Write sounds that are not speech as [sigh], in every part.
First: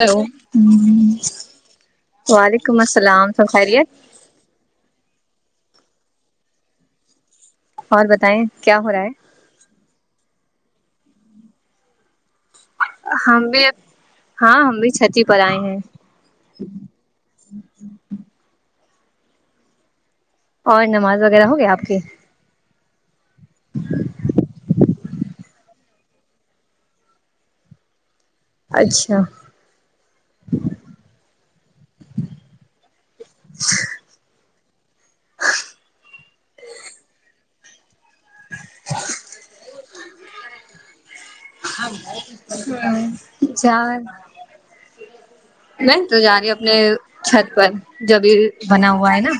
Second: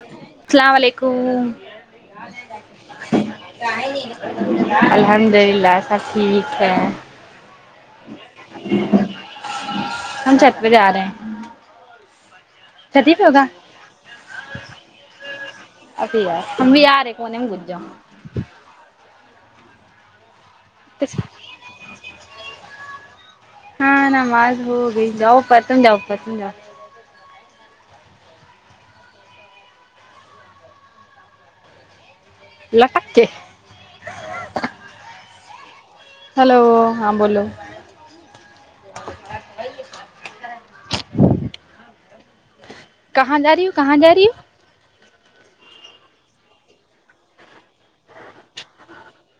hello السلام علیکم وعلیکم السلام سب خیریت الحمد اللہ سب ٹھیک ہے اور بتائیں کیا ہو رہا ہے ہم چھت پے جارہے ہے ہم بھی ہاں ہم بھی چھتی پر آئے ہیں ابیار بھی ہارے کونے گجا ہوا اور نماز وغیرہ ہوگی آپ کی ہاں نماز ہوگی [unintelligible] اچھا ہیلو ہاں بولو [inaudible] کہاں جا رہی ہو کہاں جا رہی [unintelligible] نہیں تو جا رہی ہ اپنے چھت پر جبھی بنا ہوا ہے نا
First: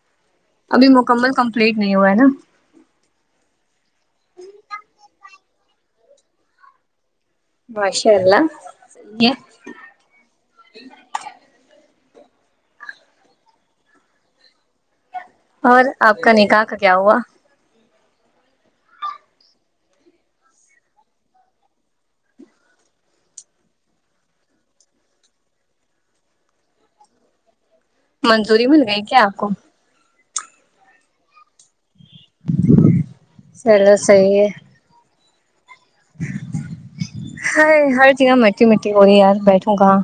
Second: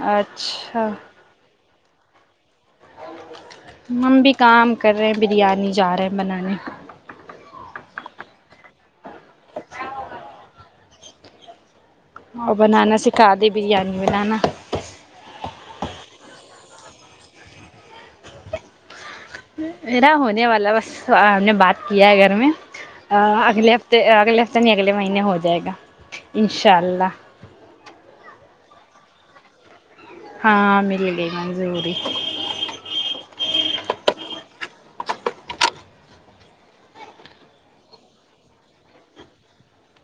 ایر ابھی مکمل کمپلیٹ نہیں ہوا ہے نا هم بھی کام کر رہے ہیں بریانی جا رہے ہیں بنانے ماشاءاللہ اور بنانا سکھا دی بریانی بنانا اور آپ کا نکاح کا کیا ہوا میرا ہونے والا بس ہم نے بات کیا ہے گھر میں اگلے ہفتے اگلے ہفتہ نہیں اگلے مہینے ہو جائے گا انشاء اللہ منظوری مل گئی کیا آپ کو ہاں مل گئی منظوری چلو صحی ہے ہے ہر چیزہ مٹی مٹی ہو رہی ہے یار بیٹھوں کہا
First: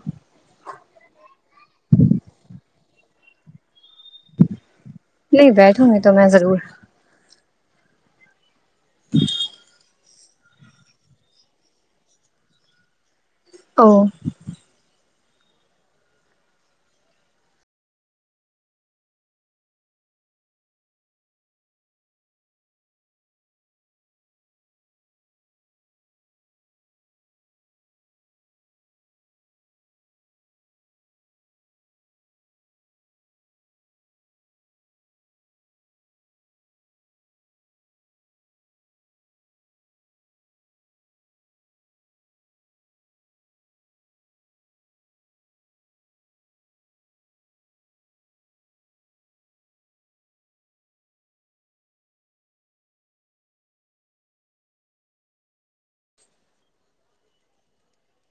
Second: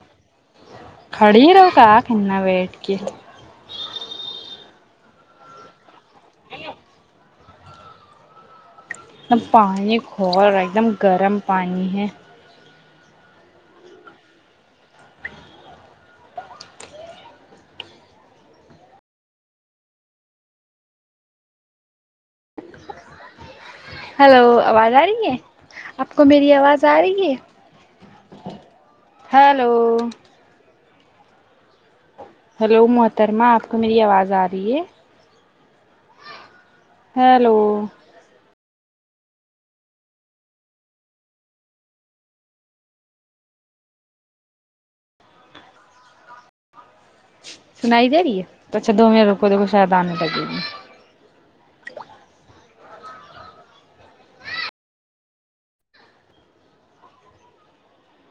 کھڑی رہو کا کرنا ہے ویٹ کے نہیں بیٹھوں گی تو میں ضرور ایک دم پانی کھور ہے ایک دم گرم پانی ہے او ہلو آواز آ رہی ہے آپ کو میری آواز آ رہی ہے ہیلو ہیلو محترمہ آپ کو میری آواز آ رہی ہے ہیلو سنائی دے رہی ہے تو اچھا د دو میں رکے کو شاید آنے لگے گ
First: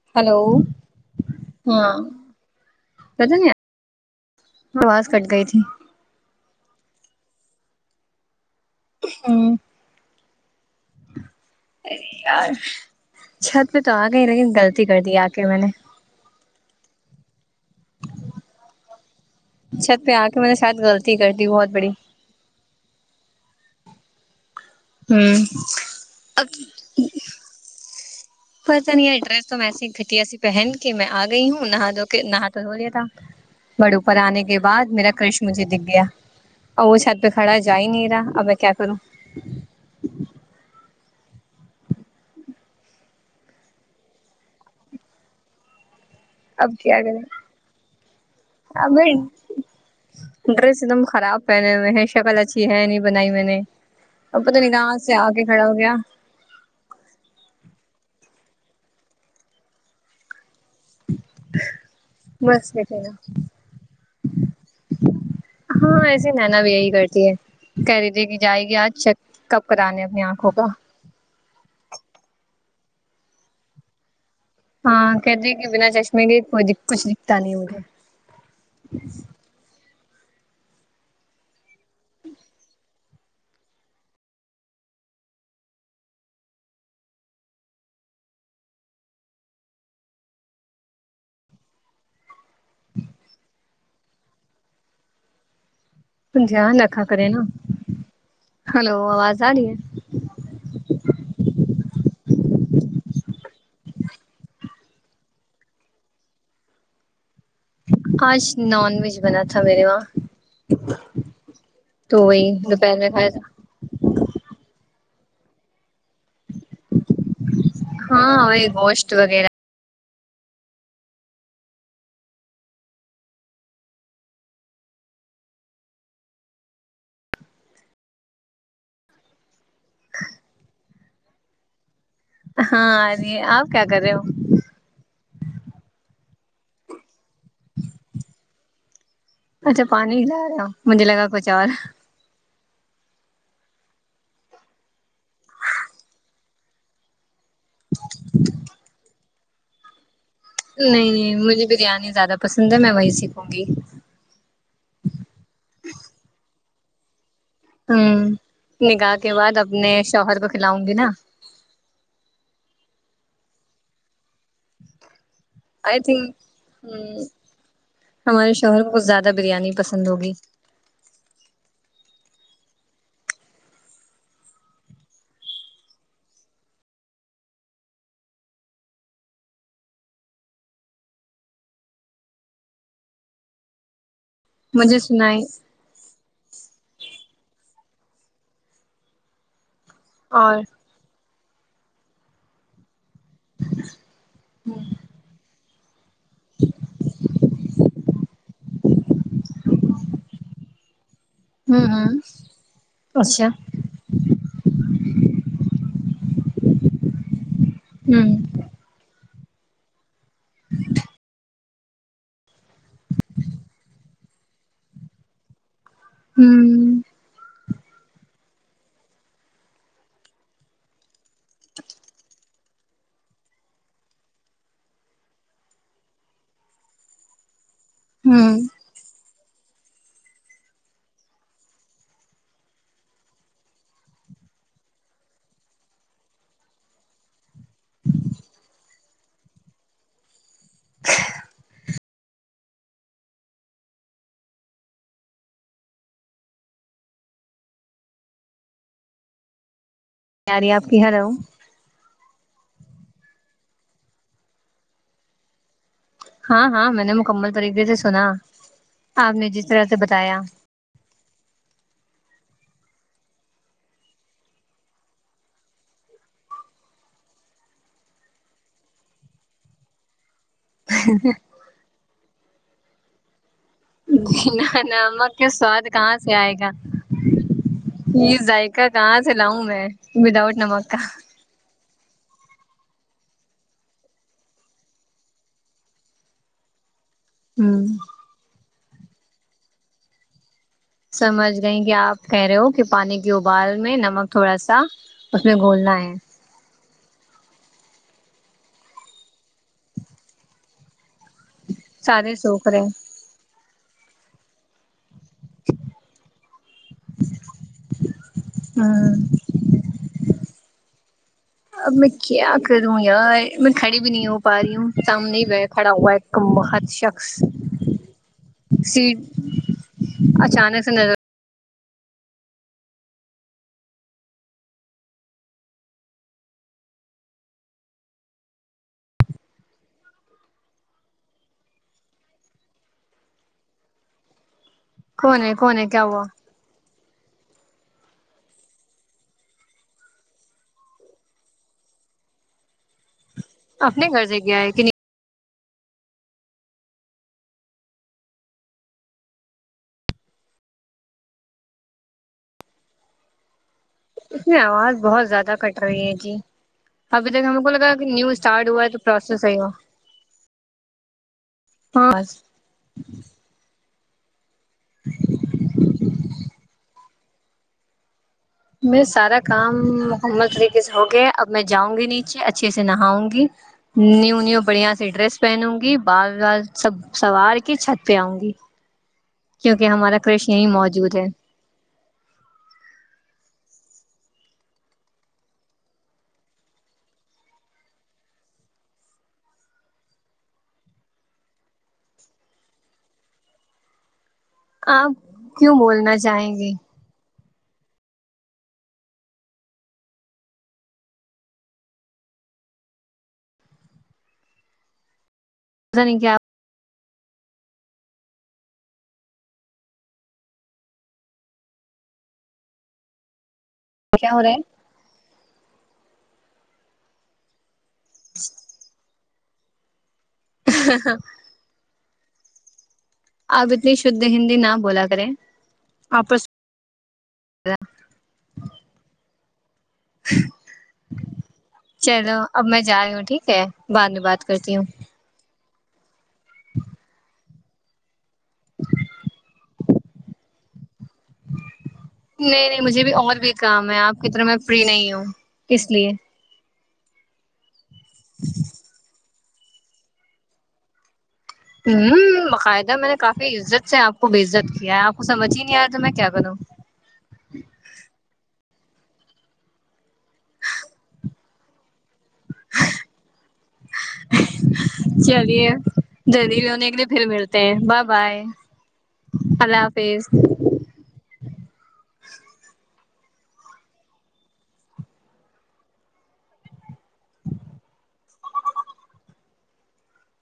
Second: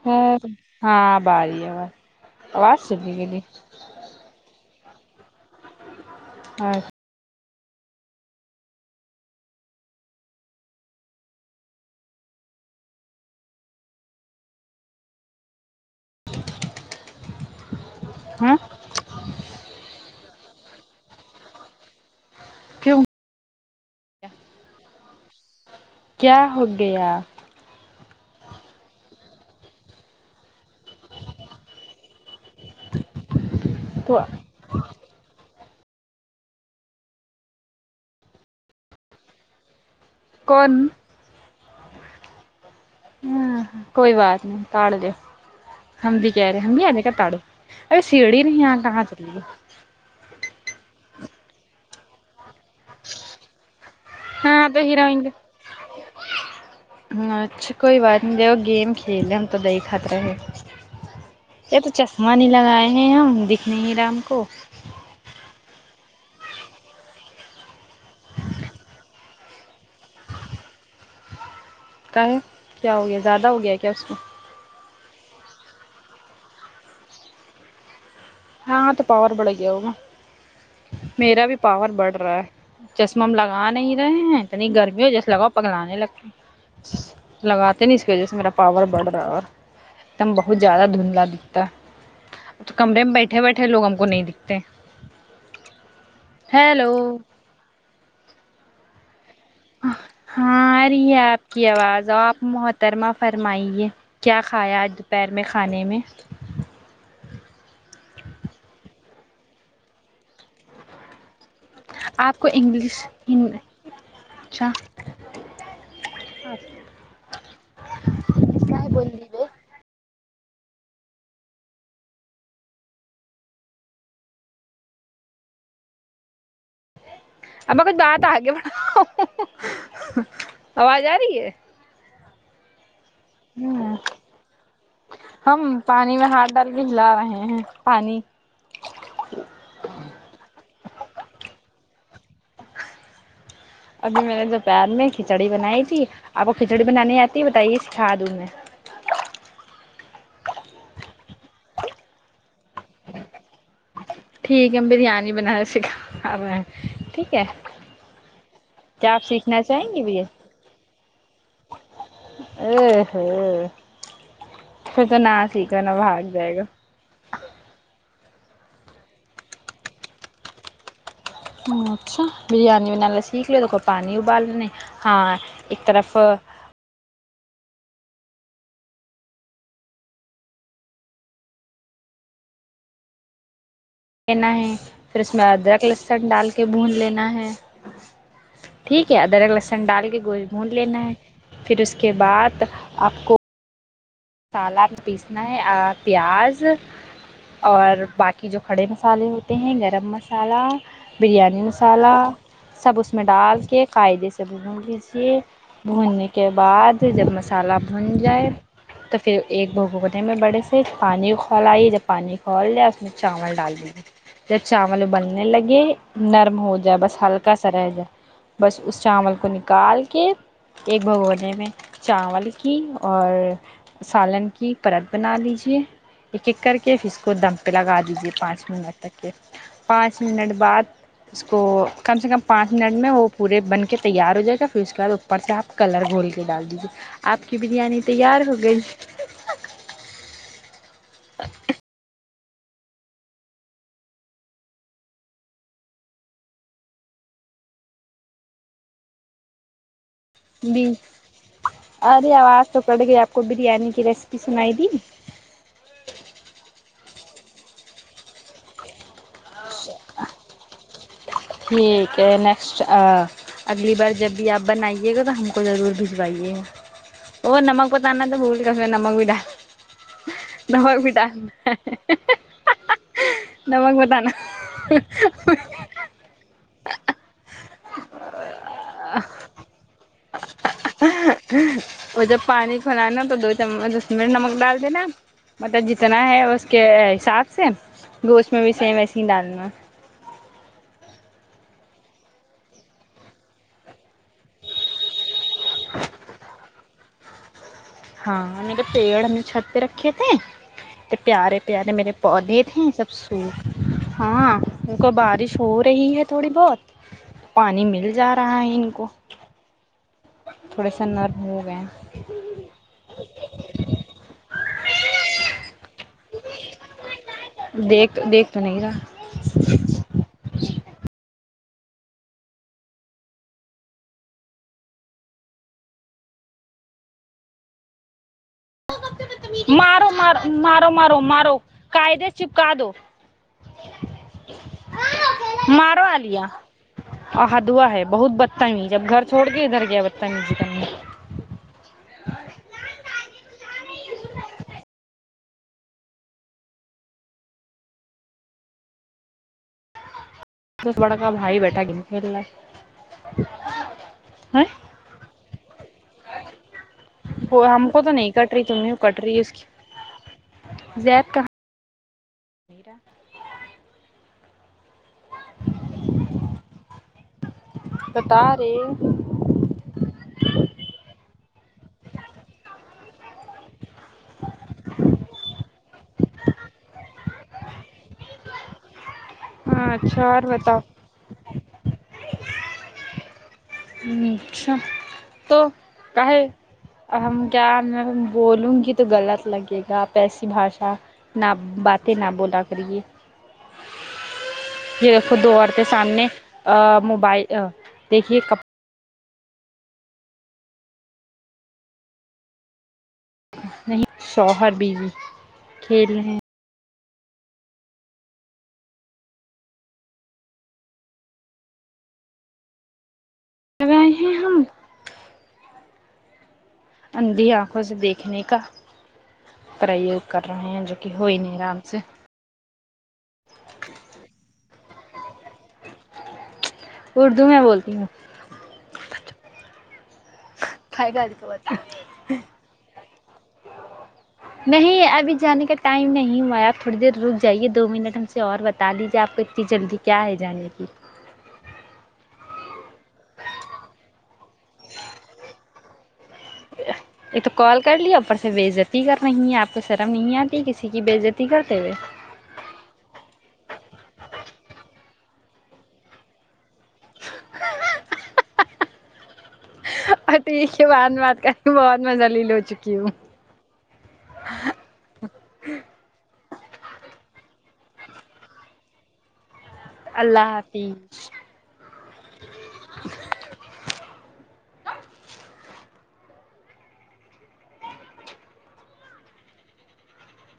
ہ ہیلو ہاں اب آرہی ہے اواز آواز سب پتا گی نہیں آواز کٹ گئی تھی [inaudible] ہمم ارے یار چھت پہ تو آ گئی لیکن غلطی کر دی آ کے میں نے ہہمم چھت پہ آ کے میں نے شاید غلطی کر دی بہت بڑی کیوں ہوں کیا ہو گیا آپ پس نہیں ای ڈریس تو میںسی گھٹیا سی پہن کے میں آ گئی ہوں نہا دو کے نہا تو ہوولیا تھا بڑےو پر تو آنے کے بعد میرا کرش مجھے دکھ گیا اور وہ چھت پہ کھڑا جا ہی نہیں رہا اب میں کیا کروں کون ہ کوئی بات نہیں پڑھ دو ہم دیکھ کہہ رہے اب ہم بھی کیا یعنی کہ کریں تاڑو ارے سیڑھی نہیں یہاں اب کہاں چلی گی ڈریس ایک دم خراب پہنے ہوے ہے شکل اچھی ہے نہیں بنائی بھی نہیں اب پتہ نہیں کہاں سے آ کے کھڑا ہو گیا ہ اچھا کوئی بات نہیں دو گیم کھیلے ہم تو دیکھت ہے یہ تو چشمہ نہیں بس لگائے دیکھے ہیں گا ہم دیکھ نہیں رہا ہم کو ہاں ایسے نینا بھی یہی کرتی ہے کہ رہی تھی جائے گی آج چیکپ کرانے اپنی آنکھوں کا کا ہے کیا ہو گیا زیادہ ہو گیا ہے کیا اس کو ہاں کہتی ہے کہ بنا چشمے کے کچھ دکھتا نہیں مجھے ہاں تو پاور بڑھ گیا ہوگا میرا بھی پاور بڑھ رہا ہے چشمہ ہم لگا نہیں رہے ہیں اتنی گرمی ہو جیسے لگاؤ پگلانے لگتے لگاتے نہیں اس کی وجہ سے میرا پاور بڑھ رہا اور دم بہت زیادہ دھندلا دکھتا ہے تو کمرے میں بیٹھ بیٹھے بیٹھے لوگ ہم کو نہیں دیکھتے دھیان رکھا کرے نا ہلو آواز آ رہی ہے ہاں آ رہی ہے آپ کی آواز آپ محترمہ فرمائیے کیا کھایا آج دوپہر میں کھانے میں آج نان ویج بنا تھا میرے وہاں تو آپ وہی کو دوپہر انگلش میں کھایا تھا اچھا ہاں وہی گوشت وغیرہ ابا کچھ بات آگے بڑھاو آواز آ رہی ہے ہاں آرہی ہے آپ کیا کررہے ہو ہم پانی میں ہاتھ ڈال کے ہلا رہے ہیں پانی اچھا پانی ہیلا رہے ہو مجھے لگا کچھ اور ابھی میں نے دوپہر میں کھچڑی بنائی تھی آپ کو کھچڑی بنانی آتی ہے بتائیے سیکھا دوں میں نہیں نہیں مجھے بریانی زیادہ پسند ہے میں وہی سیکھوں گی ٹھیک ہے ہم بریانی بنانا سیکھا رہے ہے ٹھیک ہے ہوں کیا نکاح آپ کے بعد سیکھنا اپنے شوہر کو کھلاؤں گی نا او ہو خطرناک ٹھیک ہے نا آئی بھاگ تھنک جائے گا ہ ہمارے شوہر کو زیادہ بریانی پسند ہوگی اچھا بریانی بنانے سیکھ لو دیکھو پانی ابال لیں ہاں ایک طرف لینا ہے مجھے پھر اس سنائی میں ادرک لہسن لہسن ڈال کے بھون لینا ہے ٹھیک ہے ادرک لہسن ڈال کے گوشت اور بھون لینا ہے پھر اس کے بعد آپ کو مسالہ میں پیسنا ہے آ پیاز اور باقی جو کھڑے مسالے ہوتے ہیں گرم مسالہ بریانی ہوں ہوں مسالہ سب اس میں ڈال کے قاعدے سے بھون لیجیے بھوننے کے بعد جب مسالہ بھن ہ جائے تو پھر ایک بگونے میں بڑے سے پانی کھولایے جب پانی کھول جاے اس میں چاول ڈال دیجیے جب چاول ابلنے لگے نرم ہو جائے ہ بس ہلکا سا رہ جائے بس اس چاول کو نکال کے ایک بگونے میں چاول کی اور سالن کی پرت بنا لیجے ایک ایک کر کے پھر اس کو دم پہ لگا دی دیجیے ہ پانچ منٹ تک کے پانچ منٹ بعد اس کو کم سے کم پانچ منٹ میں وہ پورے بن کے تیار ہو جائے گا پھر اس کے بعد اوپر سے آپ کلر گھول کے ڈال دیجیے آپ کی بریانی تیار ہو گئی [unintelligible] ا بریانی آپ بھی کی ہیلو ارے آواز تو کٹ گئی آپ کو بریانی کی ریسیپی سنائی دی ہاں ہاں میں نے مکمل طریقے سے سنا آپ نے جس طرح سے بتایا یہ کہ نیکسٹ اگلی بار جب بھی آپ بنائیے گا تو ہم کو ضرور بھجوائیے گا او نمک بتانا تو بھول گئے نمک بھی ڈال نمک بھی ڈال نمک بتانا جی نانمک کے سواد کہاں سے آئے گا یہ ذائقہ کہاں سے لاؤں میں وداؤٹ نمک [unintelligible] اور جب پانی کھولانا تو دو چمچ دس منٹ نمک ڈال دینا مطلب جتنا ہے اس کے حساب سے ہ گوشت میں بھی سیم وسے ہی ڈالنا سمجھ گئ کہ آپ کہہ رہے ہو کہ پانی کی ابال میں نمک تھوڑا سا اس میں گھولنا ہے ہاں میرے پیڑ ہم نے چھت پہ رکھے تھے تو پیارے پیارے میرے سارے پودے سوکھ تھے رہے سب سو ہاں ان کو بارش ہو رہی ہے تھوڑی بہت پانی مل جا رہا ہے ان کو ہ تھوڑی س ان نر اب میں کیا کروں یار میں کھڑی بھی نہیں ہو پا رہی ہوں سامنے کھڑا ہوا ہے کم بخت شخص دیکھ دیکھ تو نہیں سیٹ رہا اچانک سے نظر مارو مار مارو مارو مارو قادے چپکا دو کون ہے کون ہے کیا مارو ہوا عالیہ آھا دھوا ہے بہت بدتمی جب گھر چھوڑ کے ادھر گیا بدتمی اپنے گھر سے آئے کہ نہیں بس بڑا کا بھائی بیٹھا گ کھیلنا اس میں آواز بہت زیادہ کٹ رہی ہے جی ابھی تک ہم وہ کو لگا کہ تو نیو نہیں کٹ رہی اسٹارٹ ہوا تمہیں تو کٹ رہی ہے اس پروسیسی کی ہوا زید کہاں ہاں جی بتا میں رہے سارا کام مکمل طریقے سے ہوگیا اب میں جاؤں گی نیچے اچھے سے نہاؤں گی نیو نیو بڑھیا سی ڈریس پہنوں گی بال بال سب سوار کی چھت پہ آؤں گی کیونکہ ہاں ہمارا اچھا اور کرش یہی بتاؤ موجود ہے اچھا تو کا ہے ہم کیا میں بولوں گی تو غلط لگے گا آپ ایسی بھاشا نہ باتیں نہ بولا کریے دیکھو آپ دو کیوں اورتیں بولنا سامنے چاہیں گے ا موبائل دیکھیے کب نہیں شوہر بیوی پتا کھیل نہیں رہے کیا ہیں کر آئے کیا ہیں ہو رہا ہم ہے اندھی آنکھوں سے دیکھنے کا پریوگ کر رہے ہیں جو کہ ہو ہی نہیں رہا سا آپ اتنی شدھ ہندی نہ بولا کریں آپس اردو میں بولتی ہوں چلو اب میں جا رہی ہوں ٹھیک ہے بات میں بات کرتی ہوں نہیں ابھی جانے کا ٹائم نہیں ہوا ہے آپ تھوڑی دیر رک جائیے دو منٹ ہم سے اور بتا لیجیے آپ کو اتنی جلدی کیا ہے جانے کی نہیں نہیں مجھے بھی اور بھی کام ہے آپ کی طرح میں فری نہیں ہوں اس لیے ایک تو کال کر لیا اوپر سے بےعزتی کر رہ ہے آپ کو شرم نہیں آتی کسی کی بےزتی ہوں باقاعدہ میں نے کافی عزت سے آپ کو بےعزت کیا ہے آپ کو سجھ ہی نہیں آیا تو میں کیا کروں اور ٹھیک ہے بات بات کرنے بہت میں زلیل ہو چکی ہوں چلیے جلیل جونے کیلئے پھر ملتے ہیں با بائے ہلو اللہ حافظ